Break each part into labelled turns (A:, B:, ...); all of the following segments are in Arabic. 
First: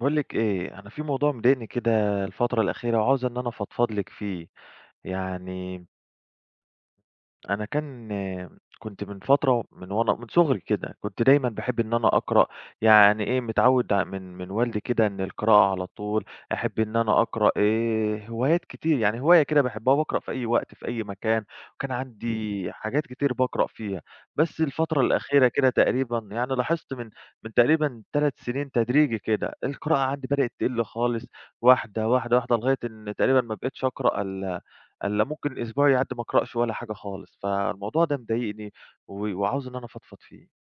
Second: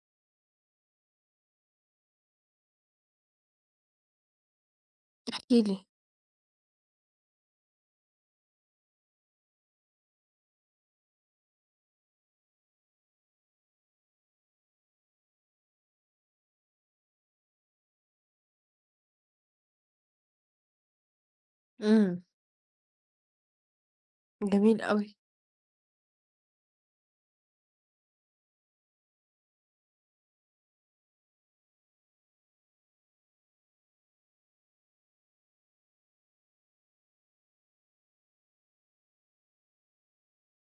A: باقول لِك إيه، أنا في موضوع مضايقني كده الفترة الأخيرة وعاوز إن أنا أفضفض لِك فيه،
B: احكِ لي.
A: يعني أنا كنت من فترة وأنا من صغري كده، كنت دايمًا باحب إن أنا أقرأ، يعني إيه متعوّد ع من من والدي كده إن القراءة على طول، أحب إن أنا أقرأ هوايات كتير، يعني هواية كده باحبها باقرأ في أي وقت في أي مكان، وكان
B: إمم،
A: عندي حاجات كتير باقرأ فيها، بس
B: جميل
A: الفترة
B: أوي.
A: الأخيرة كده تقريبًا يعني لاحظت من تقريبًا 3 سنين تدريجي كده، القراءة عندي بدأت تقِل خالص واحدة، واحدة، واحدة لغاية إن تقريبًا ما بقيتش أقرأ ألا ممكن أسبوع يعدّي ما أقرأش ولا حاجة خالص، فالموضوع ده مضايقني وعاوز إن أنا أفضفض فيه.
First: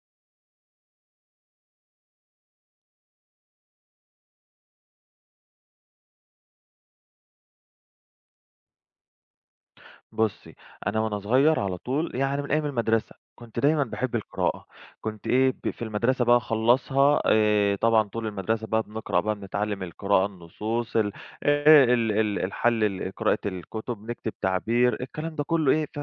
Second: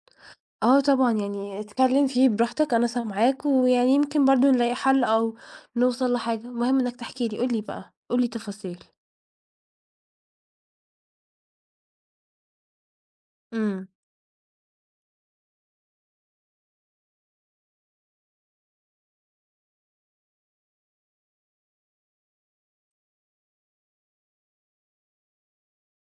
B: آه طبعًا، يعني اتكلّم فيه براحتك أنا سامعاك، ويعني يمكن برضه نلاقي حل أو نوصل لحاجة، المهم إنك تحكي لي، قُل لي بقى، قُل لي تفاصيل.
A: بُصّي، أنا وأنا صغير على طول يعني من أيام المدرسة، كنت دايمًا
B: إمم،
A: باحب القراءة، كنت إيه ب في المدرسة بقى أخلّصها طبعًا طول المدرسة بقى بنقرأ بقى بنتعلم القراءة، النصوص ال ال ال الحل ال قراءة الكتب، نكتب تعبير، الكلام ده كلّه إيه ف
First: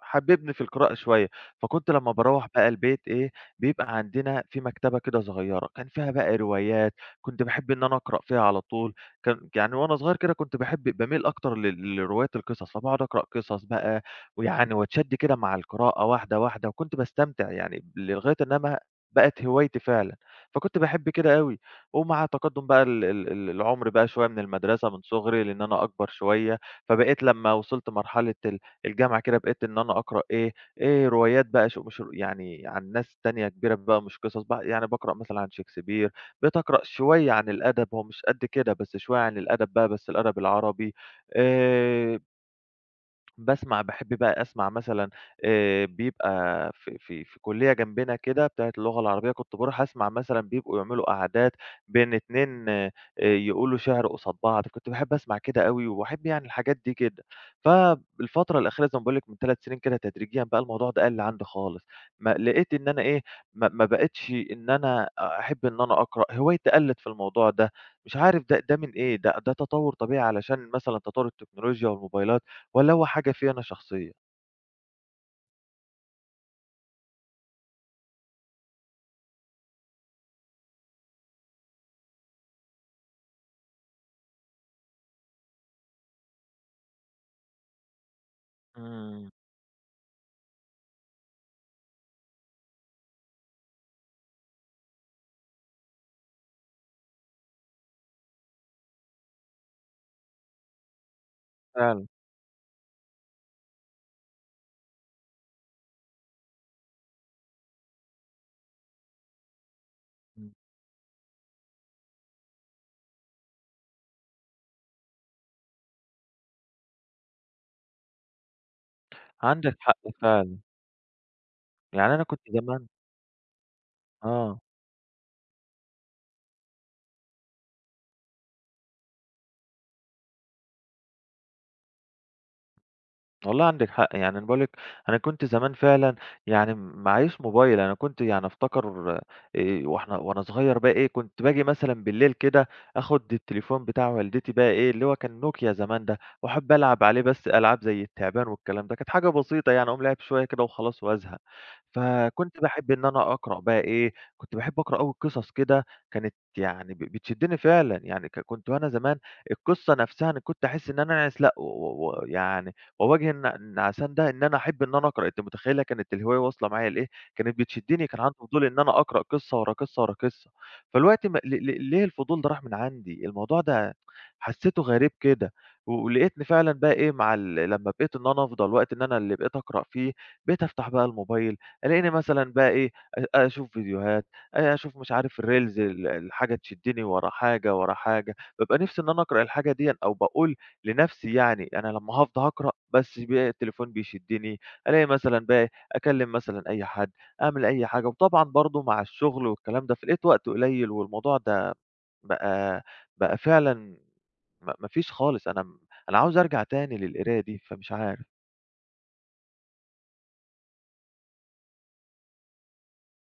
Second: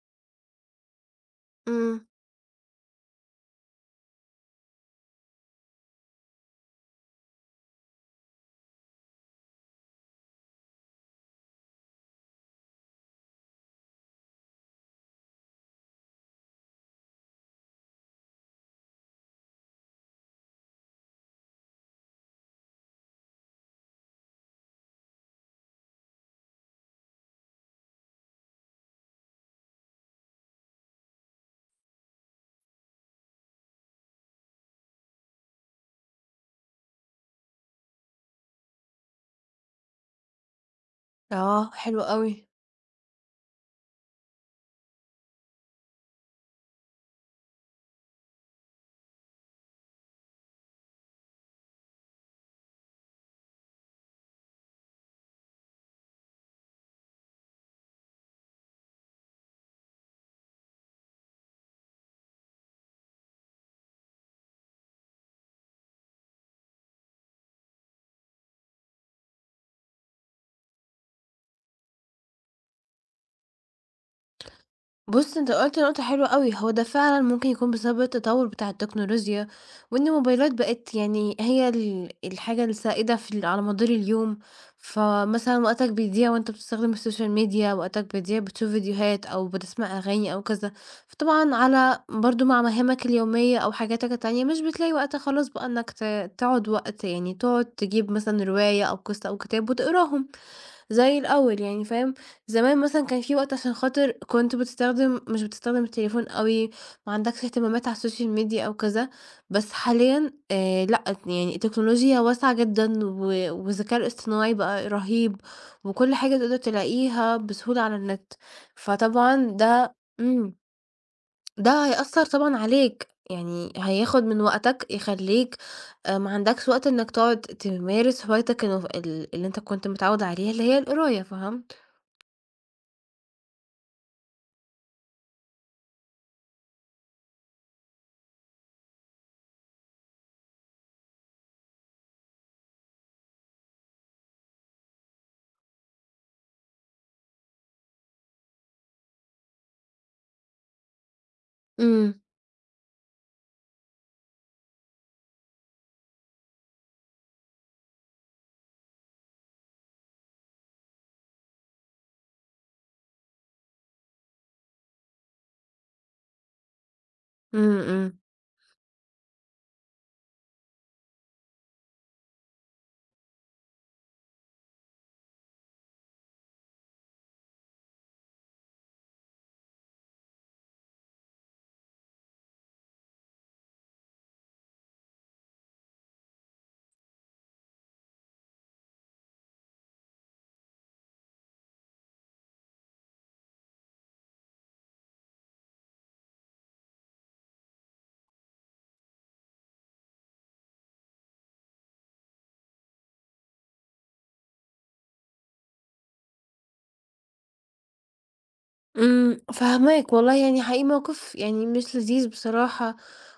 A: حببني في القراءة شوية، فكنت
B: إمم،
A: لمّا باروّح بقى البيت بيبقى عندنا في مكتبة كده صغيرة، كان فيها بقى روايات، كنت باحب إن أنا أقرأ فيها على طول. كان يعني وأنا صغير كده كنت باحب باميل أكتر لرواية القصص، فباقعد أقرأ قصص بقى ويعني واتشد كده مع القراءة واحدة، واحدة، وكنت باستمتع يعني لغاية إنها ما بقت هوايتي فعلًا، فكنت باحب كده أوي، ومع تقدُّم بقى ال ال ال العُمر بقى شوية من المدرسة من صغري لإن أنا أكبر شوية، فبقيت لمّا وصلت مرحلة الجامعة كده بقيت إن أنا أقرأ روايات بقى ش مش رو- يعني عن ناس تانية كبيرة بقى مش قصص بقى، يعني باقرأ مثلًا عن شكسبير، بتقرأ شوية عن الأدب، هو مش قد كده، بس شوية عن الأدب بقى، بس الأدب العربي
B: آه، حلو
A: آآ
B: أوي.
A: باسمع باحب بقى أسمع مثلًا بيبقى في كُلّية جنبنا كده بتاعة اللغة العربية، كنت باروح أسمع مثلًا بيبقوا يعملوا قعدات بين 2 يقولوا شِعر قصاد بعض، كنت باحب أسمع كده أوي وباحب يعني الحاجات دي جدًا. فالفترة الأخيرة زي ما باقول لِك من 3 سنين كده تدريجيًا بقى الموضوع ده قَل عندي خالص، ما لقيت إن أنا إيه، ما ما بقيتش إن أنا أحب إن أنا أقرأ، هوايتي قَلِّت في الموضوع ده، مش عارف ده من إيه، ده تطوُّر طبيعي علشان مثلًا تطوُّر التكنولوجيا والموبايلات؟ ولا هو حاجة فيّا أنا شخصية؟
B: بُص، أنت قُلت نقطة حلوة أوي، هو ده فعلًا ممكن يكون بسبب التطوّر بتاع التكنولوجيا، وإن الموبايلات بقت يعني هي الحاجة السائدة في ال على مدار اليوم، فمثلًا وقتك بيضيع وأنت بتستخدم السوشيال ميديا، وقتك بيضيع بتشوف فيديوهات
A: إمم،
B: أو بتسمع أغاني أو كذا، فطبعًا برضه مع مهامك اليومية أو حاجاتك التانية مش بتلاقي وقت خالص بقى إنك تقعد وقت يعني تقعد تجيب مثلًا رواية أو قصة أو كتاب وتقراهم. زي الأول يعني
A: فعلًا،
B: فاهم؟ زمان مثلًا كان في وقت عشان خاطر كنت بتستخدم مش بتستخدم التليفون أوي، ما عندكش اهتمامات على السوشيال ميديا أو كذا، بس حاليًا
A: إمم.
B: لأ، يعني التكنولوجيا واسعة جدًا والذكاء الاصطناعي بقى رهيب، وكل حاجة تقدر تلاقيها بسهولة على النت، فطبعًا
A: عندك
B: ده
A: حق
B: إمم.
A: فعلًا،
B: ده
A: يعني أنا
B: هيأثّر
A: كنت
B: طبعًا
A: زمان
B: عليك، يعني هياخد من
A: آه،
B: وقتك يخلّيك ما عندكش وقت إنك تقعد تمارس هوايتك الف ال اللي أنت كنت متعوّد عليها اللي هي القراية، فهمت؟
A: والله عندِك حق، يعني أنا باقول لِك أنا كنت زمان فعلًا يعني معييش موبايل، أنا كنت يعني أفتكر وإحنا وأنا صغير بقى كنت باجي مثلًا بالليل كده آخُد التليفون بتاع والدتي بقى اللي هو كان نوكيا زمان ده، وأحب ألعب عليه بس ألعاب زي التعبان والكلام ده، كانت حاجة بسيطة يعني أقوم لاعب شوية كده وخلاص وأزهق.
B: إمم،
A: فكنت باحب إن أنا أقرأ بقى كنت باحب أقرأ أوي قصص كده كانت يعني بتشدّني فعلًا، يعني كنت وأنا زمان القصة نفسها أنا كنت أحس إن أنا أنعس لأ يعني ووجه النعسان ده إن أنا أحب إن أنا أقرأ، أنتِ متخيّلة كانت الهواية واصلة معايا لإيه؟ كانت
B: إمم،
A: بتشدّني،
B: إمم،
A: كان عندي فضول إن أنا أقرأ قصة ورا قصة ورا قصة، فالوقت ما ل ل ليه الفضول ده راح من عندي، الموضوع ده حسّيته غريب كده، ولقيتني فعلًا بقى إيه مع ال لمّا بقيت إن أنا أفضى الوقت إن أنا اللي بقيت أقرأ فيه، بقيت أفتح بقى الموبايل، ألاقيني مثلًا بقى أشوف فيديوهات، أشوف مش عارف الreels الحاجة تشدّني ورا حاجة ورا حاجة، بابقى نِفْسي إن أنا أقرأ الحاجة ديًا أو باقول لنفسي يعني، أنا لمّا هافضى هاقرأ بس بقى التليفون بيشدني، ألاقي مثلًا بقى أكلم مثلًا أي حد، أعمل أي حاجة، وطبعًا برضه مع الشغل والكلام ده، فلقيت وقت قليل والموضوع ده بقى بقى فعلًا ما فيش خالص، أنا أنا عاوز أرجع تاني للقراية دي، فمش عارف.
B: إمم، فاهماك والله يعني حقيقي موقف يعني مش لذيذ بصراحة،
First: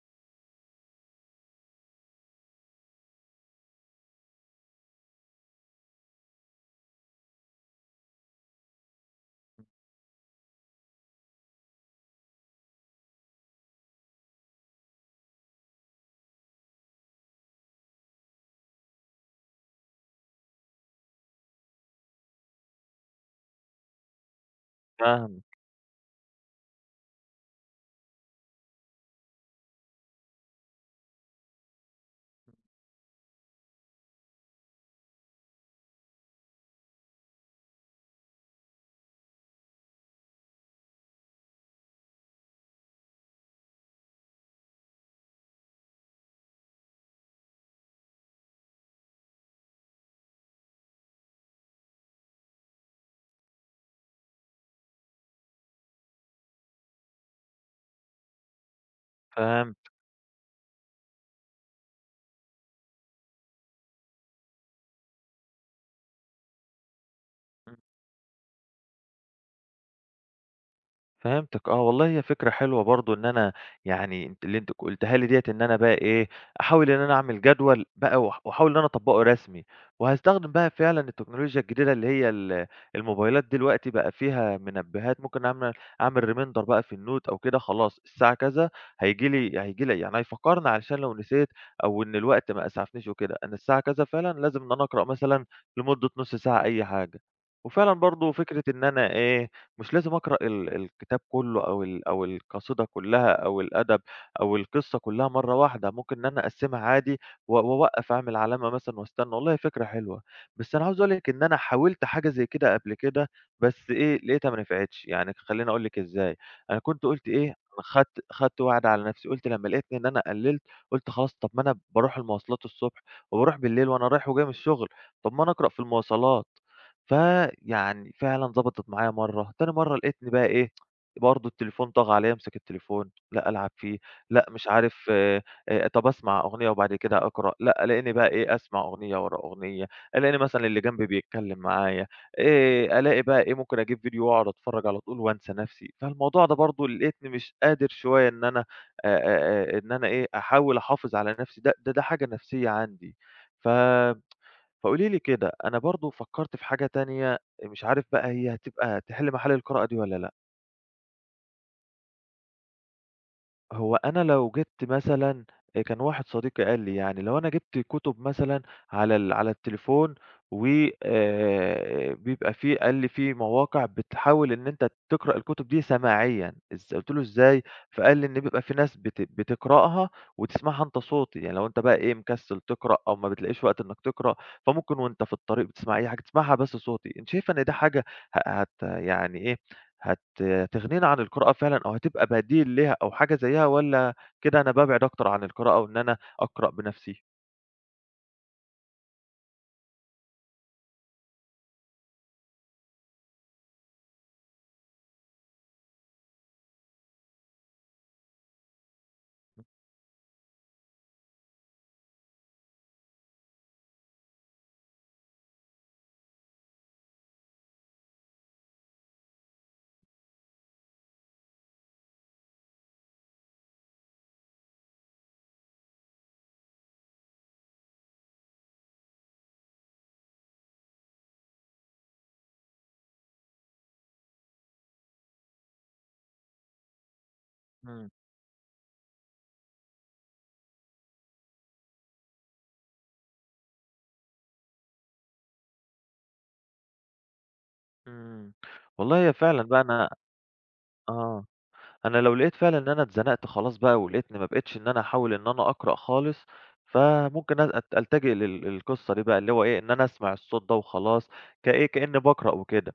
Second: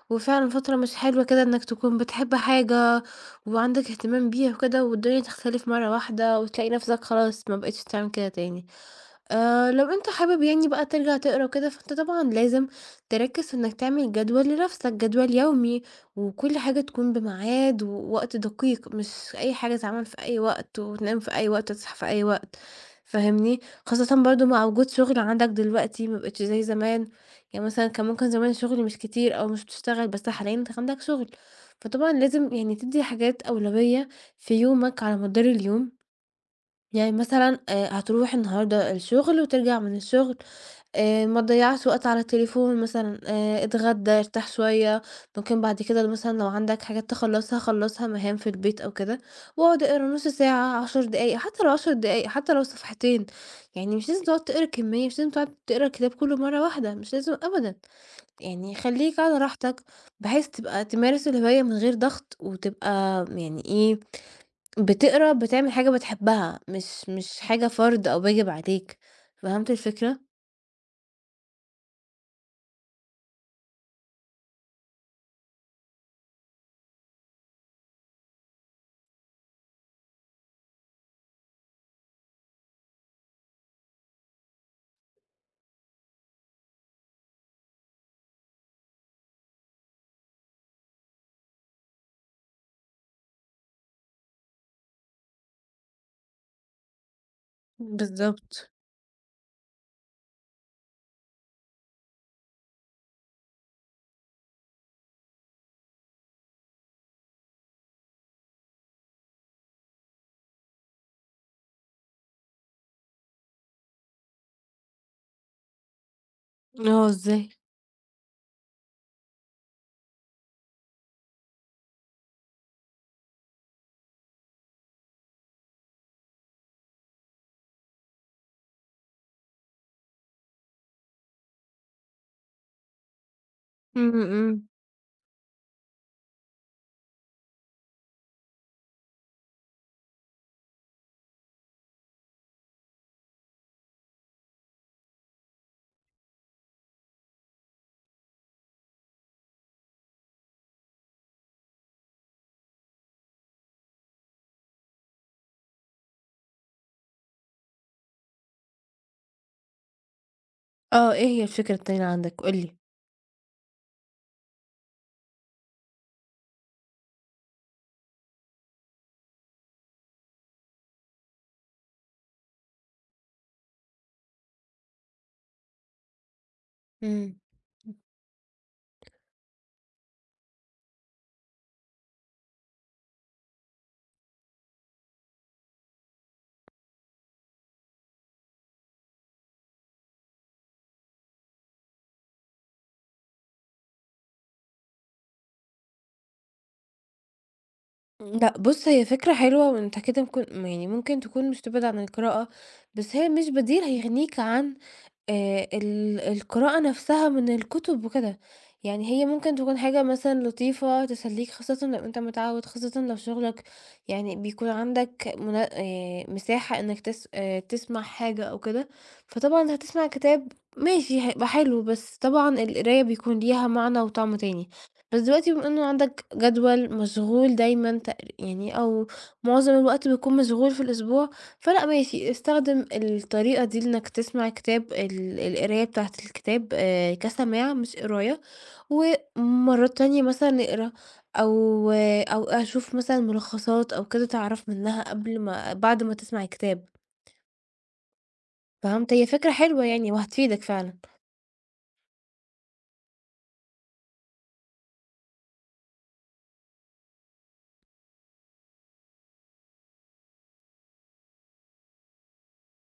B: وفعلًا فترة مش حلوة كده إنك تكون بتحب حاجة وعندك اهتمام بيها وكده والدنيا تختلف مرّة واحدة وتلاقي نَفْسك خلاص ما بقيتش بتعمل كده تاني. لو أنت حابب يعني بقى ترجع تقرا وكده، فأنت طبعًا لازم تركّز في إنك تعمل جدول لنفسك، جدول يومي، وكل حاجة تكون بميعاد ووقت دقيق، مش أي حاجة تتعمل في أي وقت وتنام في أي وقت وتصحى في أي وقت، فاهمني؟ خاصةً برضه مع وجود شغل
A: فاهمِك،
B: عندك دلوقتي ما بقتش زي زمان، يعني مثلًا كان ممكن زمان الشغل مش كتير أو مش بتشتغل، بس حاليًا أنت عندك شغل، فطبعًا لازم يعني تدّي حاجات أولوية في يومك على مدار اليوم. يعني مثلًا هتروح النهارده الشغل وترجع من الشغل ما تضيّعش وقت على التليفون مثلًا، اتغدى، ارتاح شوية، ممكن بعد كده مثلًا لو عندك حاجات خلّصها مهام في البيت أو كده، واقعد اقرا نُص ساعة، 10 دقايق، حتى لو 10 دقايق، حتى لو صفحتين، يعني مش لازم تقعد تقرا كمية، مش لازم تقعد تقرا الكتاب كله مرة واحدة، مش لازم أبدًا، يعني خلّيك على
A: فاهمِك.
B: راحتك بحيث تبقى تمارس الهواية من غير ضغط وتبقى يعني إيه بتقرا بتعمل حاجة بتحبها، مش حاجة فرض أو واجب عليك، فهمت الفكرة؟
A: فهمتِك آه، والله هي فكرة حلوة برضه إن أنا يعني أنتِ اللي أنتِ قُلتيها لي ديّة إن أنا بقى إيه، أحاول إن أنا أعمل جدول بقى وأحاول إن أنا أطبّقه رسمي، وهاستخدم بقى فعلًا التكنولوجيا الجديدة اللي هي الموبايلات دلوقتي بقى فيها منبهات، ممكن أعمل reminder بقى في النوت أو كده خلاص الساعة كذا هييجي لي يعني هيفكّرني علشان لو نسيت أو إن الوقت ما أسعفنيش وكده، أنا الساعة كذا فعلًا لازم إن أنا أقرأ مثلًا لمدة نُص ساعة أي حاجة. وفعلًا برضه فكرة
B: بالضبط.
A: إن أنا مش لازم أقرأ الكتاب كُلّه أو أو القصيدة كُلّها أو الأدب أو القصة كُلّها مرّة واحدة، ممكن إن أنا أقسّمها عادي وأوقّف أعمل علامة مثلًا وأستنى، والله فكرة حلوة. بس أنا عاوز أقول لِك إن أنا حاولت حاجة زي كده قبل كده، بس لقيتها ما نفعتش، يعني خلّيني أقول لِك إزاي، أنا كنت
B: آه،
A: قُلت
B: إزاي؟
A: أنا خدت وعد على نَفْسي، قُلت لمّا لقيتني إن أنا قلّلت، قُلت خلاص طَب ما أنا باروح المواصلات الصبح وباروح بالليل وأنا رايح وجاي من الشغل، طَب ما أنا أقرأ في المواصلات. فيعني فعلًا ضبطت معايا مرّة، تاني مرّة لقيتني بقى برضه التليفون طاغي عليَّ، أمسك التليفون، لأ ألعب فيه،
B: إمم،
A: لأ مش
B: إمم.
A: عارف طَب أسمع أغنية وبعد كده أقرأ، لأ ألاقيني بقى أسمع أغنية ورا أغنية، ألاقيني مثلًا اللي جنبي بيتكلم معايا، ألاقي بقى ممكن أجيب فيديو وأقعد أتفرج على طول وأنسى نفسي، فالموضوع ده برضه لقيتني مش قادر شوية إن أنا آآ، إن أنا أحاول أحافظ على نفسي، ده حاجة نفسية عندي، ف فقولي لي كده، أنا برضه فكّرت في حاجة تانية، مش عارف بقى هتبقى تحِل محل القراءة دي والّا لأ؟
B: آه، إيه هي الفكرة التانية عندك؟ قُل لي.
A: هو أنا لو جِبت مثلًا كان واحد صديقي قال لي يعني، لو أنا جِبت كُتب مثلًا على على التليفون و بيبقى في قال لي في مواقع بتحاول إن أنت تقرأ الكُتب دي سماعيًا، قُلت له:
B: إمم.
A: "إزاي؟" فقال لي إن بيبقى في ناس بتقرأها وتسمعها أنت صوتي، يعني لو أنت بقى إيه، مكسّل تقرأ أو ما بتلاقيش وقت إنّك تقرأ، فممكن وأنت في الطريق بتسمع أي حاجة، تسمعها بس صوتي. أنتِ شايفة إن ده حاجة ه هت يعني إيه، هت هتغنينا عن القراءة فعلًا أو هتبقى بديل ليها أو حاجة زيّها والّا كده أنا بابعد أكتر عن القراءة وإن أنا أقرأ بنفسي؟
B: لأ بُص، هي فكرة حلوة وأنت كده ممكن يعني ممكن تكون مش تبعد عن القراءة، بس هي مش بديل هيغنيك عن ال القراءة نفسها من الكتب وكده، يعني هي ممكن تكون حاجة مثلًا لطيفة تسلّيك خاصةً لو أنت متعوّد، خاصةً لو شغلك يعني بيكون عندك منا مساحة إنك تس تسمع حاجة أو كده، فطبعًا هتسمع كتاب ماشي هيبقى حلو، بس طبعًا القراية بيكون ليها معنى وطعم تاني. بس دلوقتي بما إنه عندك جدول مشغول دايمًا يعني أو معظم الوقت بتكون مشغول في الأسبوع فلأ ماشي، استخدم الطريقة دي لإنك تسمع كتاب القراية بتاعة الكتاب كسماع مش
A: إمم،
B: قراية، ومرات تانية مثلًا نقرا أو أو أشوف مثلًا ملخصات أو كده تعرف منها قبل ما بعد ما تسمع الكتاب،
A: إمم.
B: فهمت؟ هي
A: والله هي
B: فكرة
A: فعلًا بقى
B: حلوة
A: أنا
B: يعني وهتفيدك فعلًا.
A: آه. أنا لو لقيت فعلًا إن أنا اتزنقت خلاص بقى ولقيتني ما بقيتش إن أنا أحاول إن أنا أقرأ خالص، فممكن أ أت ألتجئ للقصة دي بقى اللي هو إيه، إن أنا أسمع الصوت ده وخلاص، كإيه، كإنّي باقرأ وكده.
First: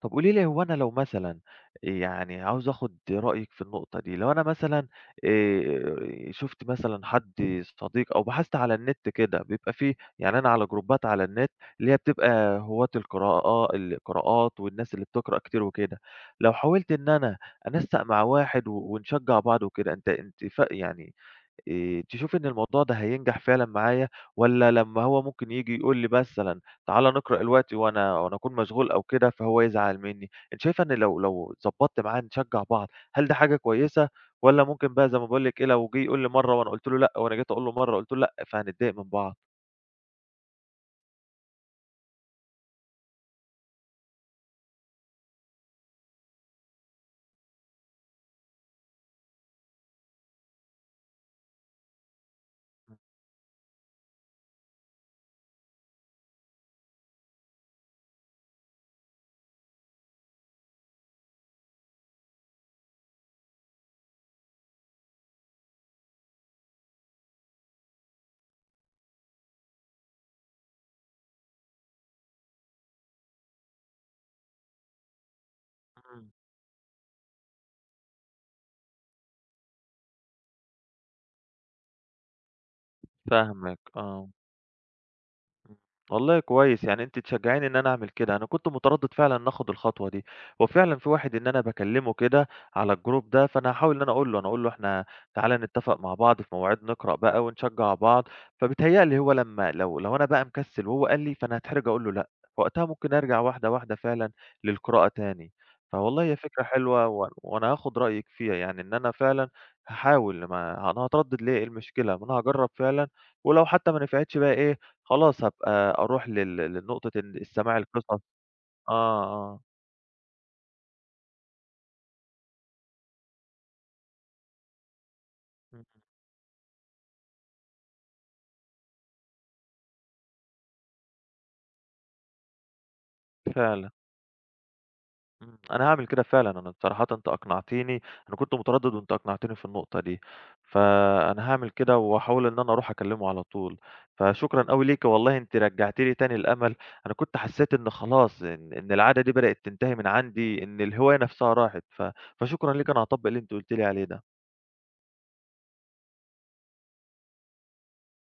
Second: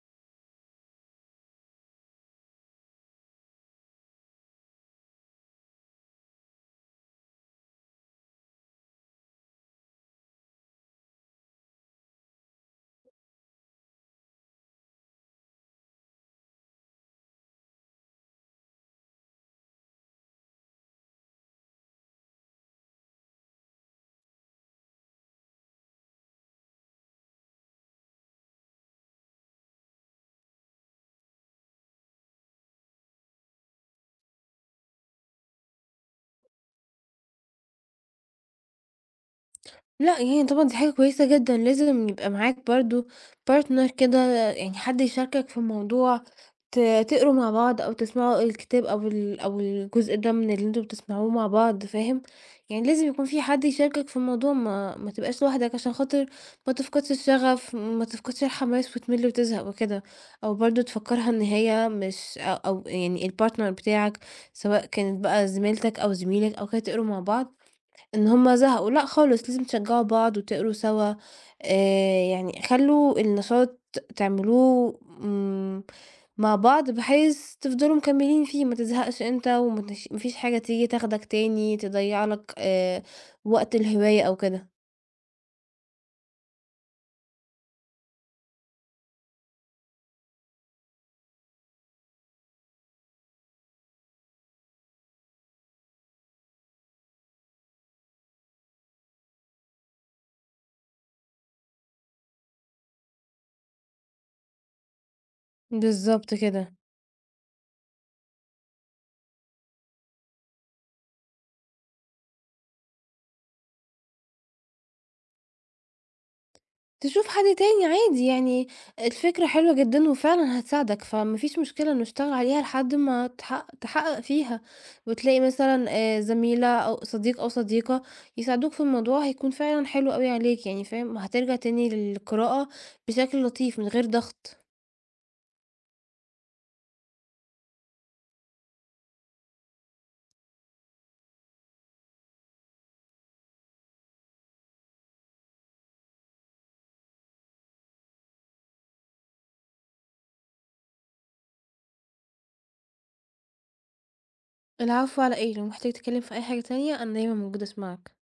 A: طب قولي لي هو أنا لو مثلًا يعني عاوز آخُد رأيِك في النقطة دي، لو أنا مثلًا شُفت مثلًا حد صديق أو بحثت على النت كده، بيبقى في يعني أنا على جروبات على النت اللي هي بتبقى هواة القراءات والناس اللي بتقرأ كتير وكده، لو حاولت إن أنا أنسَّق مع واحد ونشجّع بعض وكده، أنت أنت ف يعني تشوفي إن الموضوع ده هينجح فعلًا معايا والّا لمّا هو ممكن ييجي يقول لي مثلًا تعالَ نقرأ الوقت وأنا أكون مشغول أو كده فهو يزعل منّي؟ أنتِ شايفة إن لو ضبّطت معاه نشجّع بعض، هل ده حاجة كويسة والّا ممكن بقى زي ما باقول لِك إيه، لو جِه يقول لي مرّة وأنا قُلت له لأ وأنا جيت أقول له مرّة قُلت له لأ، فهنتضايق من بعض؟
B: لأ، يعني طبعًا دي حاجة كويسة جدًا، لازم يبقى معاك برضه partner كده يعني حد يشاركك في الموضوع، ت تقروا مع بعض أو تسمعوا الكتاب أو أو الجزء ده من اللي أنتم بتسمعوه مع بعض، فاهم؟ يعني لازم يكون في حد يشاركك في الموضوع، ما تبقاش لوحدك عشان خاطر ما تفقدش الشغف، ما تفقدش الحماس وتمل وتزهق وكده، أو برضه تفكّرها إن هي مش أو يعني الpartner بتاعك سواء كانت بقى زميلتك أو زميلك أو كده، تقروا مع بعض إن هُم زهقوا، لأ خالص، لازم تشجّعوا بعض وتقروا سوا، آآ يعني خلّوا النشاط تعملوه إمم،
A: إمم،
B: مع بعض بحيث تفضلوا مكمّلين فيه، ما تزهقش أنت وما تش ما فيش حاجة تيجي تاخدك تاني تضيّع لك وقت
A: فاهمِك،
B: الهواية
A: آه.
B: أو كده.
A: إمم. والله كويس، يعني أنتِ تشجّعيني إن أنا أعمل كده، أنا كنت متردّد فعلًا إن آخُد الخطوة دي، هو فعلًا في واحد إن أنا باكلّمه كده على الجروب ده، فأنا هاحاول إن أنا أقول له، أنا أقول له إحنا تعالَ نتّفق مع بعض في مواعيد نقرأ بقى ونشجّع بعض، فبيتهيّأ لي هو لمّا لو أنا بقى مكسّل وهو قال لي، فأنا هاتحرج أقول له لأ، فوقتها ممكن أرجع واحدة، واحدة فعلًا للقراءة تاني. فوالله
B: بالضبط
A: هي فكرة
B: كده.
A: حلوة وأنا هاخُد رأيِك فيها، يعني إن أنا فعلًا هاحاول ما أنا هاتردّد ليه، إيه المشكلة؟ ما أنا هاجرّب فعلًا ولو حتى ما نفعتش بقى إيه، خلاص هابقى أروح لنقطة
B: تشوف
A: إن
B: حد
A: السماع
B: تاني
A: القصص
B: عادي يعني.
A: آه،
B: الفكرة
A: آه،
B: حلوة جدًا وفعلًا هتساعدك، فما فيش مشكلة نشتغل عليها لحد ما تحقق فيها، وتلاقي
A: إمم،
B: مثلًا زميلة أو صديق أو صديقة يساعدوك في الموضوع هيكون فعلًا حلو أوي عليك يعني فاهم، هترجع تاني للقراءة بشكل لطيف من
A: فعلًا،
B: غير ضغط.
A: إمم، أنا هاعمل كده فعلًا، أنا بصراحةً أنت أقنعتني، أنا كنت متردد وأنت أقنعتني في النقطة دي، فأنا هاعمل كده وهاحاول إن أنا أروح أكلمه على طول، فشكرًا أوي ليكِ والله أنتِ رجعتِ لي تاني الأمل، أنا كنت حسيت إن خلاص إن العادة دي بدأت تنتهي من عندي، إن الهواية نفسها راحت، فشكرًا ليكِ أنا هاطبّق اللي أنتِ قلتِ لي عليه ده.
B: العفو على إيه، لو محتاج تتكلم في أي حاجة تانية أنا دايمًا موجودة أسمعك.